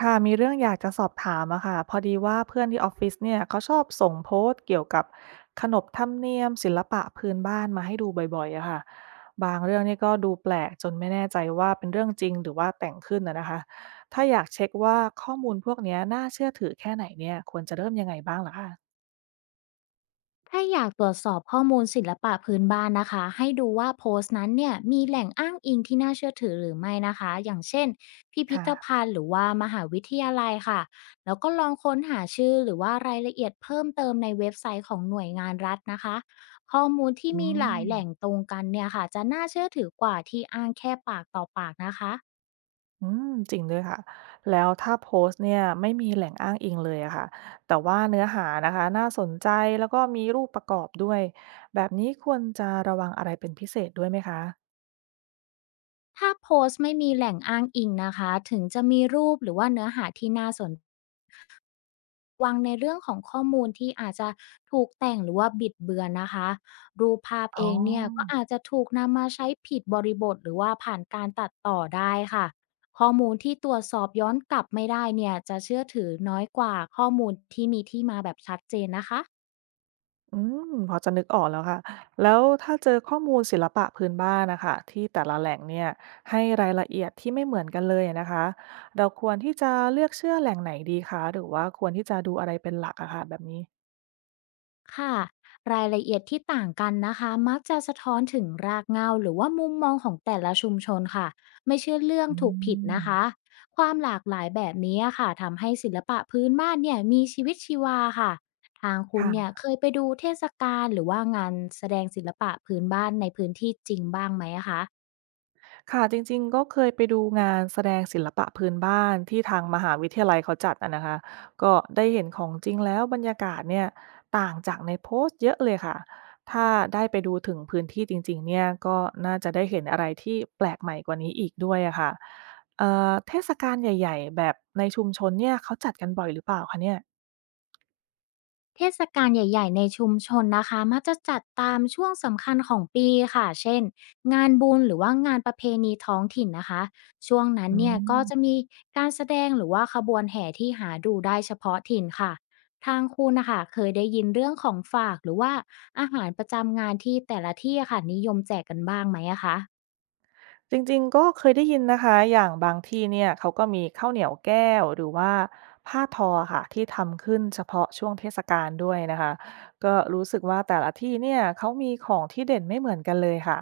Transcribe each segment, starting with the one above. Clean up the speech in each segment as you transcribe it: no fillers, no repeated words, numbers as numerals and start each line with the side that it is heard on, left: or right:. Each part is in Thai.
right: ค่ะมีเรื่องอยากจะสอบถามอะค่ะพอดีว่าเพื่อนที่ออฟฟิศเนี่ยเขาชอบส่งโพสต์เกี่ยวกับขนบธรรมเนียมศิลปะพื้นบ้านมาให้ดูบ่อยๆอะค่ะบางเรื่องนี่ก็ดูแปลกจนไม่แน่ใจว่าเป็นเรื่องจริงหรือว่าแต่งขึ้นนะคะถ้าอยากเช็คว่าข้อมูลพวกเนี้ยน่าเชื่อถือแค่ไหนเนี่ยควรจะเริ่มยังไงบ้างล่ะคะ
left: ถ้าอยากตรวจสอบข้อมูลศิลปะพื้นบ้านนะคะให้ดูว่าโพสต์นั้นเนี่ยมีแหล่งอ้างอิงที่น่าเชื่อถือหรือไม่นะคะอย่างเช่นพิพิธ
right: ค่ะ
left: ภัณฑ์หรือว่ามหาวิทยาลัยค่ะแล้วก็ลองค้นหาชื่อหรือว่ารายละเอียดเพิ่มเติมในเว็บไซต์ของหน่วยงานรัฐนะคะข้อมูลที่
right: อื
left: มีหลาย
right: ม
left: แหล่งตรงกันเนี่ยค่ะจะน่าเชื่อถือกว่าที่อ้างแค่ปากต่อปากนะคะ
right: อืมจริงด้วยค่ะแล้วถ้าโพสต์เนี่ยไม่มีแหล่งอ้างอิงเลยอะค่ะแต่ว่าเนื้อหานะคะน่าสนใจแล้วก็มีรูปประกอบด้วยแบบนี้ควรจะระวังอะไรเป็นพิเศษด้วยไหมคะ
left: ถ้าโพสต์ไม่มีแหล่งอ้างอิงนะคะถึงจะมีรูปหรือว่าเนื้อหาที่น่าสน วังในเรื่องของข้อมูลที่อาจจะถูกแต่งหรือว่าบิดเบือนนะคะรูปภาพ
right: อ๋
left: เอ
right: อ
left: งเนี่ยก็อาจจะถูกนำมาใช้ผิดบริบทหรือว่าผ่านการตัดต่อได้ค่ะข้อมูลที่ตรวจสอบย้อนกลับไม่ได้เนี่ยจะเชื่อถือน้อยกว่าข้อมูลที่มีที่มาแบบชัดเจนนะคะ
right: อืมพอจะนึกออกแล้วค่ะแล้วถ้าเจอข้อมูลศิลปะพื้นบ้านนะคะที่แต่ละแหล่งเนี่ยให้รายละเอียดที่ไม่เหมือนกันเลยนะคะเราควรที่จะเลือกเชื่อแหล่งไหนดีคะหรือว่าควรที่จะดูอะไรเป็นหลักอะค่ะแบบนี้
left: ค่ะรายละเอียดที่ต่างกันนะคะมักจะสะท้อนถึงรากเหง้าหรือว่ามุมมองของแต่ละชุมชนค่ะไม่เชื่อเรื่อง
right: อื
left: ถูกผิด
right: ม
left: นะคะความหลากหลายแบบนี้อะค่ะทำให้ศิลปะพื้นบ้านเนี่ยมีชีวิตชีวาค่ะทางคุณเนี่ย
right: ค่ะ
left: เคยไปดูเทศกาลหรือว่างานแสดงศิลปะพื้นบ้านในพื้นที่จริงบ้างไหมอะคะ
right: ค่ะจริงๆก็เคยไปดูงานแสดงศิลปะพื้นบ้านที่ทางมหาวิทยาลัยเขาจัดอะนะคะก็ได้เห็นของจริงแล้วบรรยากาศเนี่ยต่างจากในโพสต์เยอะเลยค่ะถ้าได้ไปดูถึงพื้นที่จริงๆเนี่ยก็น่าจะได้เห็นอะไรที่แปลกใหม่กว่านี้อีกด้วยอะค่ะเทศกาลใหญ่ๆแบบในชุมชนเนี่ยเขาจัดกันบ่อยหรือเปล่าคะเนี่ย
left: เทศกาลใหญ่ๆ ในชุมชนนะคะมักจะจัดตามช่วงสำคัญของปีค่ะเช่นงานบุญหรือว่างานประเพณีท้องถิ่นนะคะช่วงนั้น
right: อื
left: เนี่ยก็จะ
right: ม
left: มีการแสดงหรือว่าขบวนแห่ที่หาดูได้เฉพาะถิ่นค่ะทางคุณนะคะเคยได้ยินเรื่องของฝากหรือว่าอาหารประจำงานที่แต่ละที่อะค่ะนิยมแจกกันบ้างไหมอะคะ
right: จริงๆ ก็เคยได้ยินนะคะอย่างบางที่เนี่ยเขาก็มีข้าวเหนียวแก้วหรือว่าผ้าทอค่ะที่ทำขึ้นเฉพาะช่วงเทศกาลด้วยนะคะก็รู้สึกว่าแต่ละที่เนี่ยเขามีของที่เด่นไม่เหมือนกันเลยค่ะ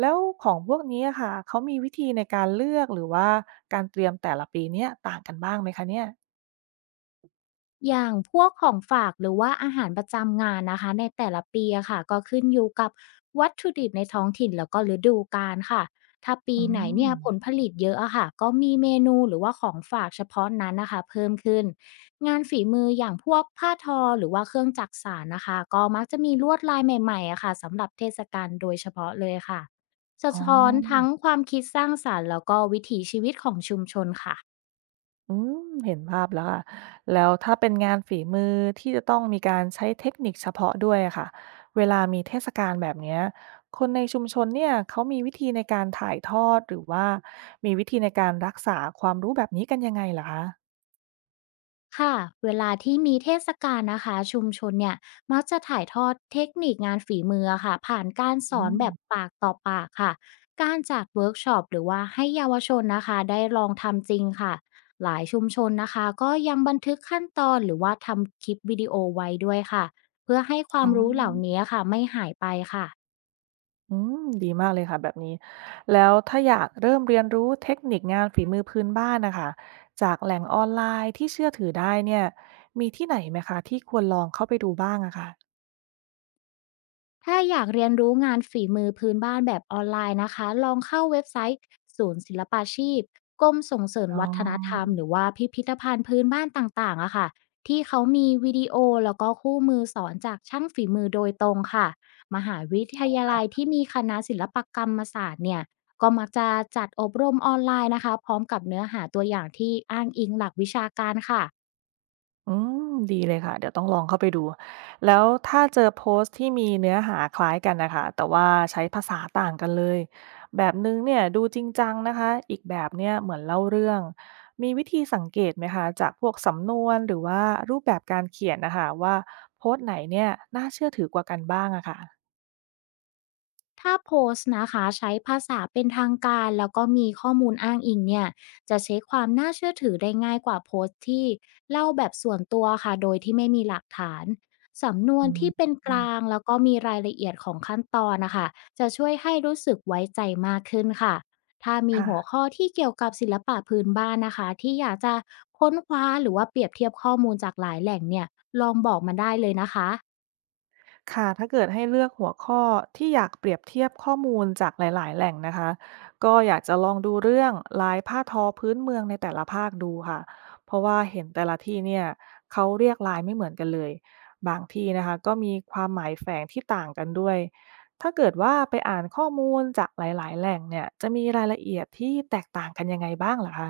right: แล้วของพวกนี้อะค่ะเขามีวิธีในการเลือกหรือว่าการเตรียมแต่ละปีเนี่ยต่างกันบ้างไหมคะเนี่ย
left: อย่างพวกของฝากหรือว่าอาหารประจำงานนะคะในแต่ละปีอะค่ะก็ขึ้นอยู่กับวัตถุดิบในท้องถิ่นแล้วก็ฤดูกาลค่ะถ้าปี
right: อื
left: ไหน
right: ม
left: เนี่ยผลผลิตเยอะอะค่ะก็มีเมนูหรือว่าของฝากเฉพาะนั้นนะคะเพิ่มขึ้นงานฝีมืออย่างพวกผ้าทอหรือว่าเครื่องจักสานนะคะก็มักจะมีลวดลายใหม่ๆอะค่ะสำหรับเทศกาลโดยเฉพาะเลยค่ะสะ
right: อ๋
left: ท้อนทั้ง
right: อ
left: ความคิดสร้างสรรค์แล้วก็วิถีชีวิตของชุมชนค่ะ
right: อืมเห็นภาพแล้วค่ะแล้วถ้าเป็นงานฝีมือที่จะต้องมีการใช้เทคนิคเฉพาะด้วยอะค่ะเวลามีเทศกาลแบบเนี้ยคนในชุมชนเนี่ย เขามีวิธีในการถ่ายทอดหรือว่ามีวิธีในการรักษาความรู้แบบนี้กันยังไงเหรอคะ
left: ค่ะเวลาที่มีเทศกาลนะคะชุมชนเนี่ยมักจะถ่ายทอดเทคนิคงานฝีมือค่ะผ่านการส
right: อื
left: อน
right: ม
left: แบบปากต่อปากค่ะการจัดเวิร์กช็อปหรือว่าให้เยาวชนนะคะได้ลองทำจริงค่ะหลายชุมชนนะคะก็ยังบันทึกขั้นตอนหรือว่าทำคลิปวิดีโอไว้ด้วยค่ะเพื่อให้ควา
right: อ๋
left: มรู้เหล่า
right: อ
left: นี้ค่ะไม่หายไปค่ะ
right: อืม ดีมากเลยค่ะแบบนี้ แล้วถ้าอยากเริ่มเรียนรู้เทคนิคงานฝีมือพื้นบ้านน่ะค่ะจากแหล่งออนไลน์ที่เชื่อถือได้เนี่ยมีที่ไหนไหมคะที่ควรลองเข้าไปดูบ้างอะค่ะ
left: ถ้าอยากเรียนรู้งานฝีมือพื้นบ้านแบบออนไลน์นะคะ ลองเข้าเว็บไซต์ศูนย์ศิลปาชีพกรมส่งเสริม
right: อ๋อ
left: วัฒนธรรมหรือว่าพิพิธภัณฑ์พื้นบ้านต่างๆอะค่ะที่เขามีวิดีโอแล้วก็คู่มือสอนจากช่างฝีมือโดยตรงค่ะมหาวิทยาลัยที่มีคณะศิลปกรรมศาสตร์เนี่ยก็มักจะจัดอบรมออนไลน์นะคะพร้อมกับเนื้อหาตัวอย่างที่อ้างอิงหลักวิชาการค่ะ
right: อืมดีเลยค่ะเดี๋ยวต้องลองเข้าไปดูแล้วถ้าเจอโพสต์ที่มีเนื้อหาคล้ายกันนะคะแต่ว่าใช้ภาษาต่างกันเลยแบบนึงเนี่ยดูจริงจังนะคะอีกแบบเนี่ยเหมือนเล่าเรื่องมีวิธีสังเกตไหมคะจากพวกสำนวนหรือว่ารูปแบบการเขียนนะคะว่าโพสต์ไหนเนี่ยน่าเชื่อถือกว่ากันบ้างอะค่ะ
left: ถ้าโพสต์นะคะใช้ภาษาเป็นทางการแล้วก็มีข้อมูลอ้างอิงเนี่ยจะเช็คความน่าเชื่อถือได้ง่ายกว่าโพสต์ที่เล่าแบบส่วนตัวค่ะโดยที่ไม่มีหลักฐานสำนว
right: อื
left: น
right: ม
left: ที่เป็นก
right: อืม
left: ลางแล้วก็มีรายละเอียดของขั้นตอนนะคะจะช่วยให้รู้สึกไว้ใจมากขึ้นค่ะถ้ามี
right: ค่ะ
left: หัวข้อที่เกี่ยวกับศิลปะพื้นบ้านนะคะที่อยากจะค้นคว้าหรือว่าเปรียบเทียบข้อมูลจากหลายแหล่งเนี่ยลองบอกมาได้เลยนะคะ
right: ค่ะถ้าเกิดให้เลือกหัวข้อที่อยากเปรียบเทียบข้อมูลจากหลายๆแหล่งนะคะก็อยากจะลองดูเรื่องลายผ้าทอพื้นเมืองในแต่ละภาคดูค่ะเพราะว่าเห็นแต่ละที่เนี่ยเขาเรียกลายไม่เหมือนกันเลยบางที่นะคะก็มีความหมายแฝงที่ต่างกันด้วยถ้าเกิดว่าไปอ่านข้อมูลจากหลายๆแหล่งเนี่ยจะมีรายละเอียดที่แตกต่างกันยังไงบ้างเหรอคะ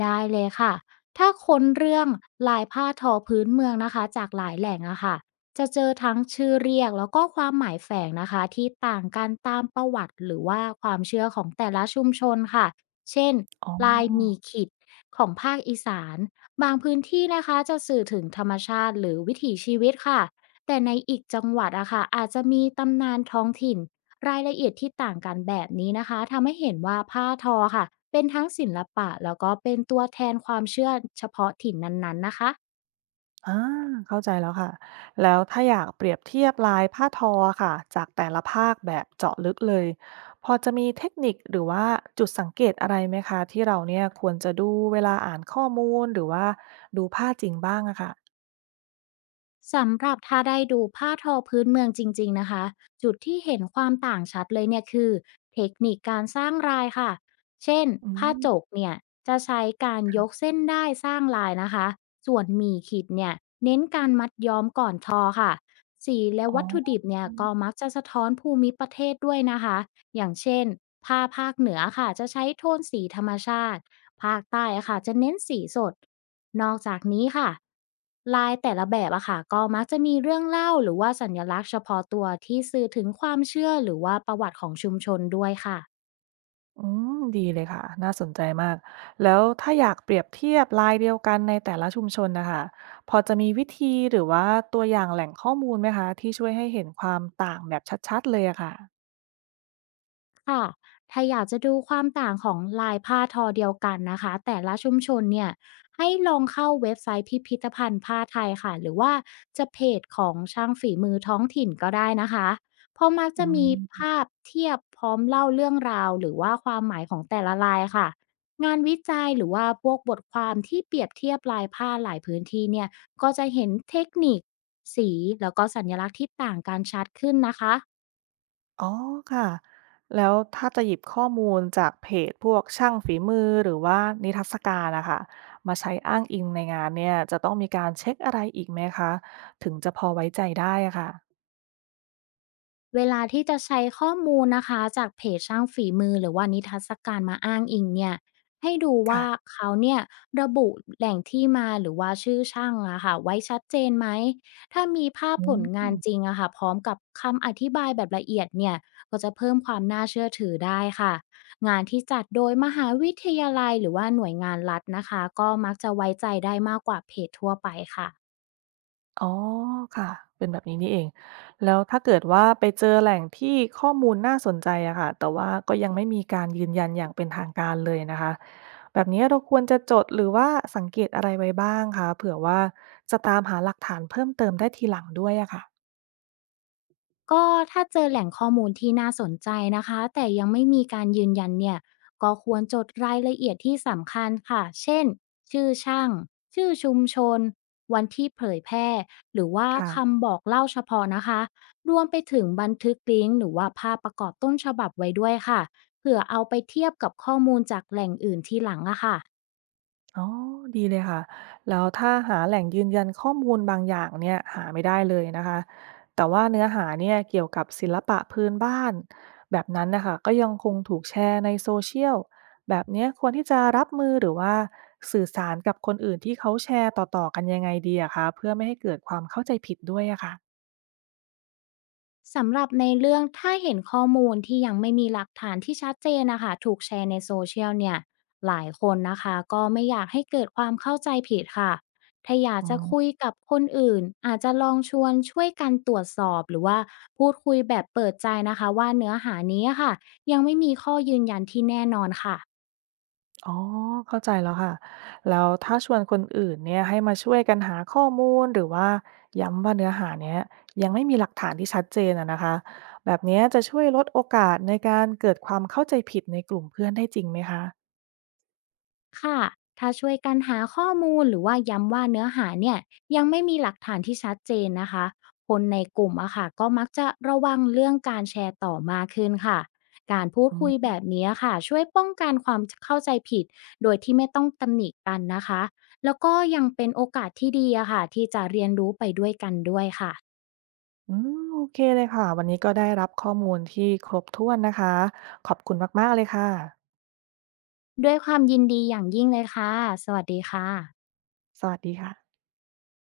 left: ได้เลยค่ะ ถ้าค้นเรื่องลายผ้าทอพื้นเมืองนะคะจากหลายแหล่งอะค่ะจะเจอทั้งชื่อเรียกแล้วก็ความหมายแฝงนะคะที่ต่างกันตามประวัติหรือว่าความเชื่อของแต่ละชุมชนค่ะเช่น
right: อ๋อ
left: ลายหมีขิดของภาคอีสานบางพื้นที่นะคะจะสื่อถึงธรรมชาติหรือวิถีชีวิตค่ะแต่ในอีกจังหวัดอะค่ะอาจจะมีตำนานท้องถิ่น รายละเอียดที่ต่างกันแบบนี้นะคะทำให้เห็นว่าผ้าทอค่ะเป็นทั้งศิลปะแล้วก็เป็นตัวแทนความเชื่อเฉพาะถิ่นนั้นๆนะคะ
right: อาเข้าใจแล้วค่ะแล้วถ้าอยากเปรียบเทียบลายผ้าทอค่ะจากแต่ละภาคแบบเจาะลึกเลยพอจะมีเทคนิคหรือว่าจุดสังเกตอะไรไหมคะที่เราเนี่ยควรจะดูเวลาอ่านข้อมูลหรือว่าดูผ้าจริงบ้างอะค่ะ
left: สำหรับถ้าได้ดูผ้าทอพื้นเมืองจริงๆนะคะจุดที่เห็นความต่างชัดเลยเนี่ยคือเทคนิคการสร้างลายค่ะเช่น
right: อื
left: ผ้า
right: ม
left: จกเนี่ยจะใช้การยกเส้นได้สร้างลายนะคะส่วนหมี่ขิดเนี่ย มัดย้อมก่อนทอค่ะสีและ
right: อ๋อ
left: วัตถุดิบเนี่ย
right: อื
left: ก็มักจะสะท้อนภูมิประเทศด้วยนะคะอย่างเช่นผ้าภาคเหนือค่ะจะใช้โทนสีธรรมชาติภาคใต้อะค่ะจะเน้นสีสดนอกจากนี้ค่ะลายแต่ละแบบอะค่ะก็มักจะมีเรื่องเล่าหรือว่าสัญลักษณ์เฉพาะตัวที่สื่อถึงความเชื่อหรือว่าประวัติของชุมชนด้วยค่ะ
right: มดีเลยค่ะน่าสนใจมากแล้วถ้าอยากเปรียบเทียบลายเดียวกันในแต่ละชุมชนน่ะค่ะพอจะมีวิธีหรือว่าตัวอย่างแหล่งข้อมูลไหมคะที่ช่วยให้เห็นความต่างแบบชัดๆเลยอะค่ะ
left: ค่ะถ้าอยากจะดูความต่างของลายผ้าทอเดียวกันนะคะแต่ละชุมชนเนี่ยให้ลองเข้าเว็บไซต์พิพิธภัณฑ์ผ้าไทยค่ะหรือว่าจะเพจของช่างฝีมือท้องถิ่นก็ได้นะคะเพราะมัก
right: อื
left: จะมี
right: ม
left: ภาพเทียบพร้อมเล่าเรื่องราวหรือว่าความหมายของแต่ละลายค่ะงานวิจัยหรือว่าพวกบทความที่เปรียบเทียบลายผ้าหลายพื้นที่เนี่ยก็จะเห็นเทคนิคสีแล้วก็สัญลักษณ์ที่ต่างกันชัดขึ้นนะคะ
right: อ๋อค่ะแล้วถ้าจะหยิบข้อมูลจากเพจพวกช่างฝีมือหรือว่านิทรรศการนะคะมาใช้อ้างอิงในงานเนี่ยจะต้องมีการเช็คอะไรอีกไหมคะถึงจะพอไว้ใจได้อะค่ะ
left: เวลาที่จะใช้ข้อมูลนะคะจากเพจช่างฝีมือหรือว่านิทรรศการมาอ้างอิงเนี่ยให้ดู
right: ค่ะ
left: ว่าเขาเนี่ยระบุแหล่งที่มาหรือว่าชื่อช่างอะค่ะไว้ชัดเจนไหมถ้ามีภาพ
right: อื
left: ผลงาน
right: ม
left: จริงอะค่ะพร้อมกับคำอธิบายแบบละเอียดเนี่ยก็จะเพิ่มความน่าเชื่อถือได้ค่ะงานที่จัดโดยมหาวิทยาลัยหรือว่าหน่วยงานรัฐนะคะก็มักจะไว้ใจได้มากกว่าเพจทั่วไปค่ะ
right: อ๋อค่ะเป็นแบบนี้นี่เองแล้วถ้าเกิดว่าไปเจอแหล่งที่ข้อมูลน่าสนใจอะค่ะแต่ว่าก็ยังไม่มีการยืนยันอย่างเป็นทางการเลยนะคะแบบนี้เราควรจะจดหรือว่าสังเกตอะไรไว้บ้างคะเผื่อว่าจะตามหาหลักฐานเพิ่มเติมได้ทีหลังด้วยอะค่ะ
left: ก็ถ้าเจอแหล่งข้อมูลที่น่าสนใจนะคะแต่ยังไม่มีการยืนยันเนี่ยก็ควรจดรายละเอียดที่สำคัญค่ะเช่นชื่อช่างชื่อชุมชนวันที่เผยแพร่หรือว่า
right: ค่ะ
left: คำบอกเล่าเฉพาะนะคะรวมไปถึงบันทึกลิงก์หรือว่าภาพประกอบต้นฉบับไว้ด้วยค่ะเผื่อเอาไปเทียบกับข้อมูลจากแหล่งอื่นที่หลังอะค่ะ
right: อ๋อดีเลยค่ะ แล้วถ้าหาแหล่งยืนยันข้อมูลบางอย่างเนี่ยหาไม่ได้เลยนะคะแต่ว่าเนื้อหาเนี่ยเกี่ยวกับศิลปะพื้นบ้านแบบนั้นนะคะก็ยังคงถูกแชร์ในโซเชียลแบบเนี้ยควรที่จะรับมือหรือว่าสื่อสารกับคนอื่นที่เขาแชร์ต่อๆกันยังไงดีอะคะเพื่อไม่ให้เกิดความเข้าใจผิดด้วยอะค่ะ
left: สำหรับในเรื่องถ้าเห็นข้อมูลที่ยังไม่มีหลักฐานที่ชัดเจนนะคะถูกแชร์ในโซเชียลเนี่ยหลายคนนะคะก็ไม่อยากให้เกิดความเข้าใจผิดค่ะถ้าอยาก
right: อื
left: จะคุ
right: ม
left: ยกับคนอื่นอาจจะลองชวนช่วยกันตรวจสอบหรือว่าพูดคุยแบบเปิดใจนะคะว่าเนื้อหานี้ค่ะยังไม่มีข้อยืนยันที่แน่นอนค่ะ
right: อ๋อเข้าใจแล้วค่ะแล้วถ้าชวนคนอื่นเนี่ยให้มาช่วยกันหาข้อมูลหรือว่าย้ำว่าเนื้อหาเนี้ยยังไม่มีหลักฐานที่ชัดเจนอะนะคะแบบเนี้ยจะช่วยลดโอกาสในการเกิดความเข้าใจผิดในกลุ่มเพื่อนได้จริงไหมคะ
left: ค่ะถ้าช่วยกันหาข้อมูลหรือว่าย้ำว่าเนื้อหาเนี่ยยังไม่มีหลักฐานที่ชัดเจนนะคะคนในกลุ่มอะค่ะก็มักจะระวังเรื่องการแชร์ต่อมากขึ้นค่ะการพูด
right: อื
left: คุย
right: ม
left: แบบนี้ค่ะช่วยป้องกันความเข้าใจผิดโดยที่ไม่ต้องตำหนิกันนะคะแล้วก็ยังเป็นโอกาสที่ดีอะค่ะที่จะเรียนรู้ไปด้วยกันด้วยค่ะ
right: อืมโอเคเลยค่ะวันนี้ก็ได้รับข้อมูลที่ครบถ้วนนะคะขอบคุณมากๆเลยค่ะ
left: ด้วยความยินดีอย่างยิ่งเลยค่ะสวัสดีค่ะ
right: สวัสดีค่ะ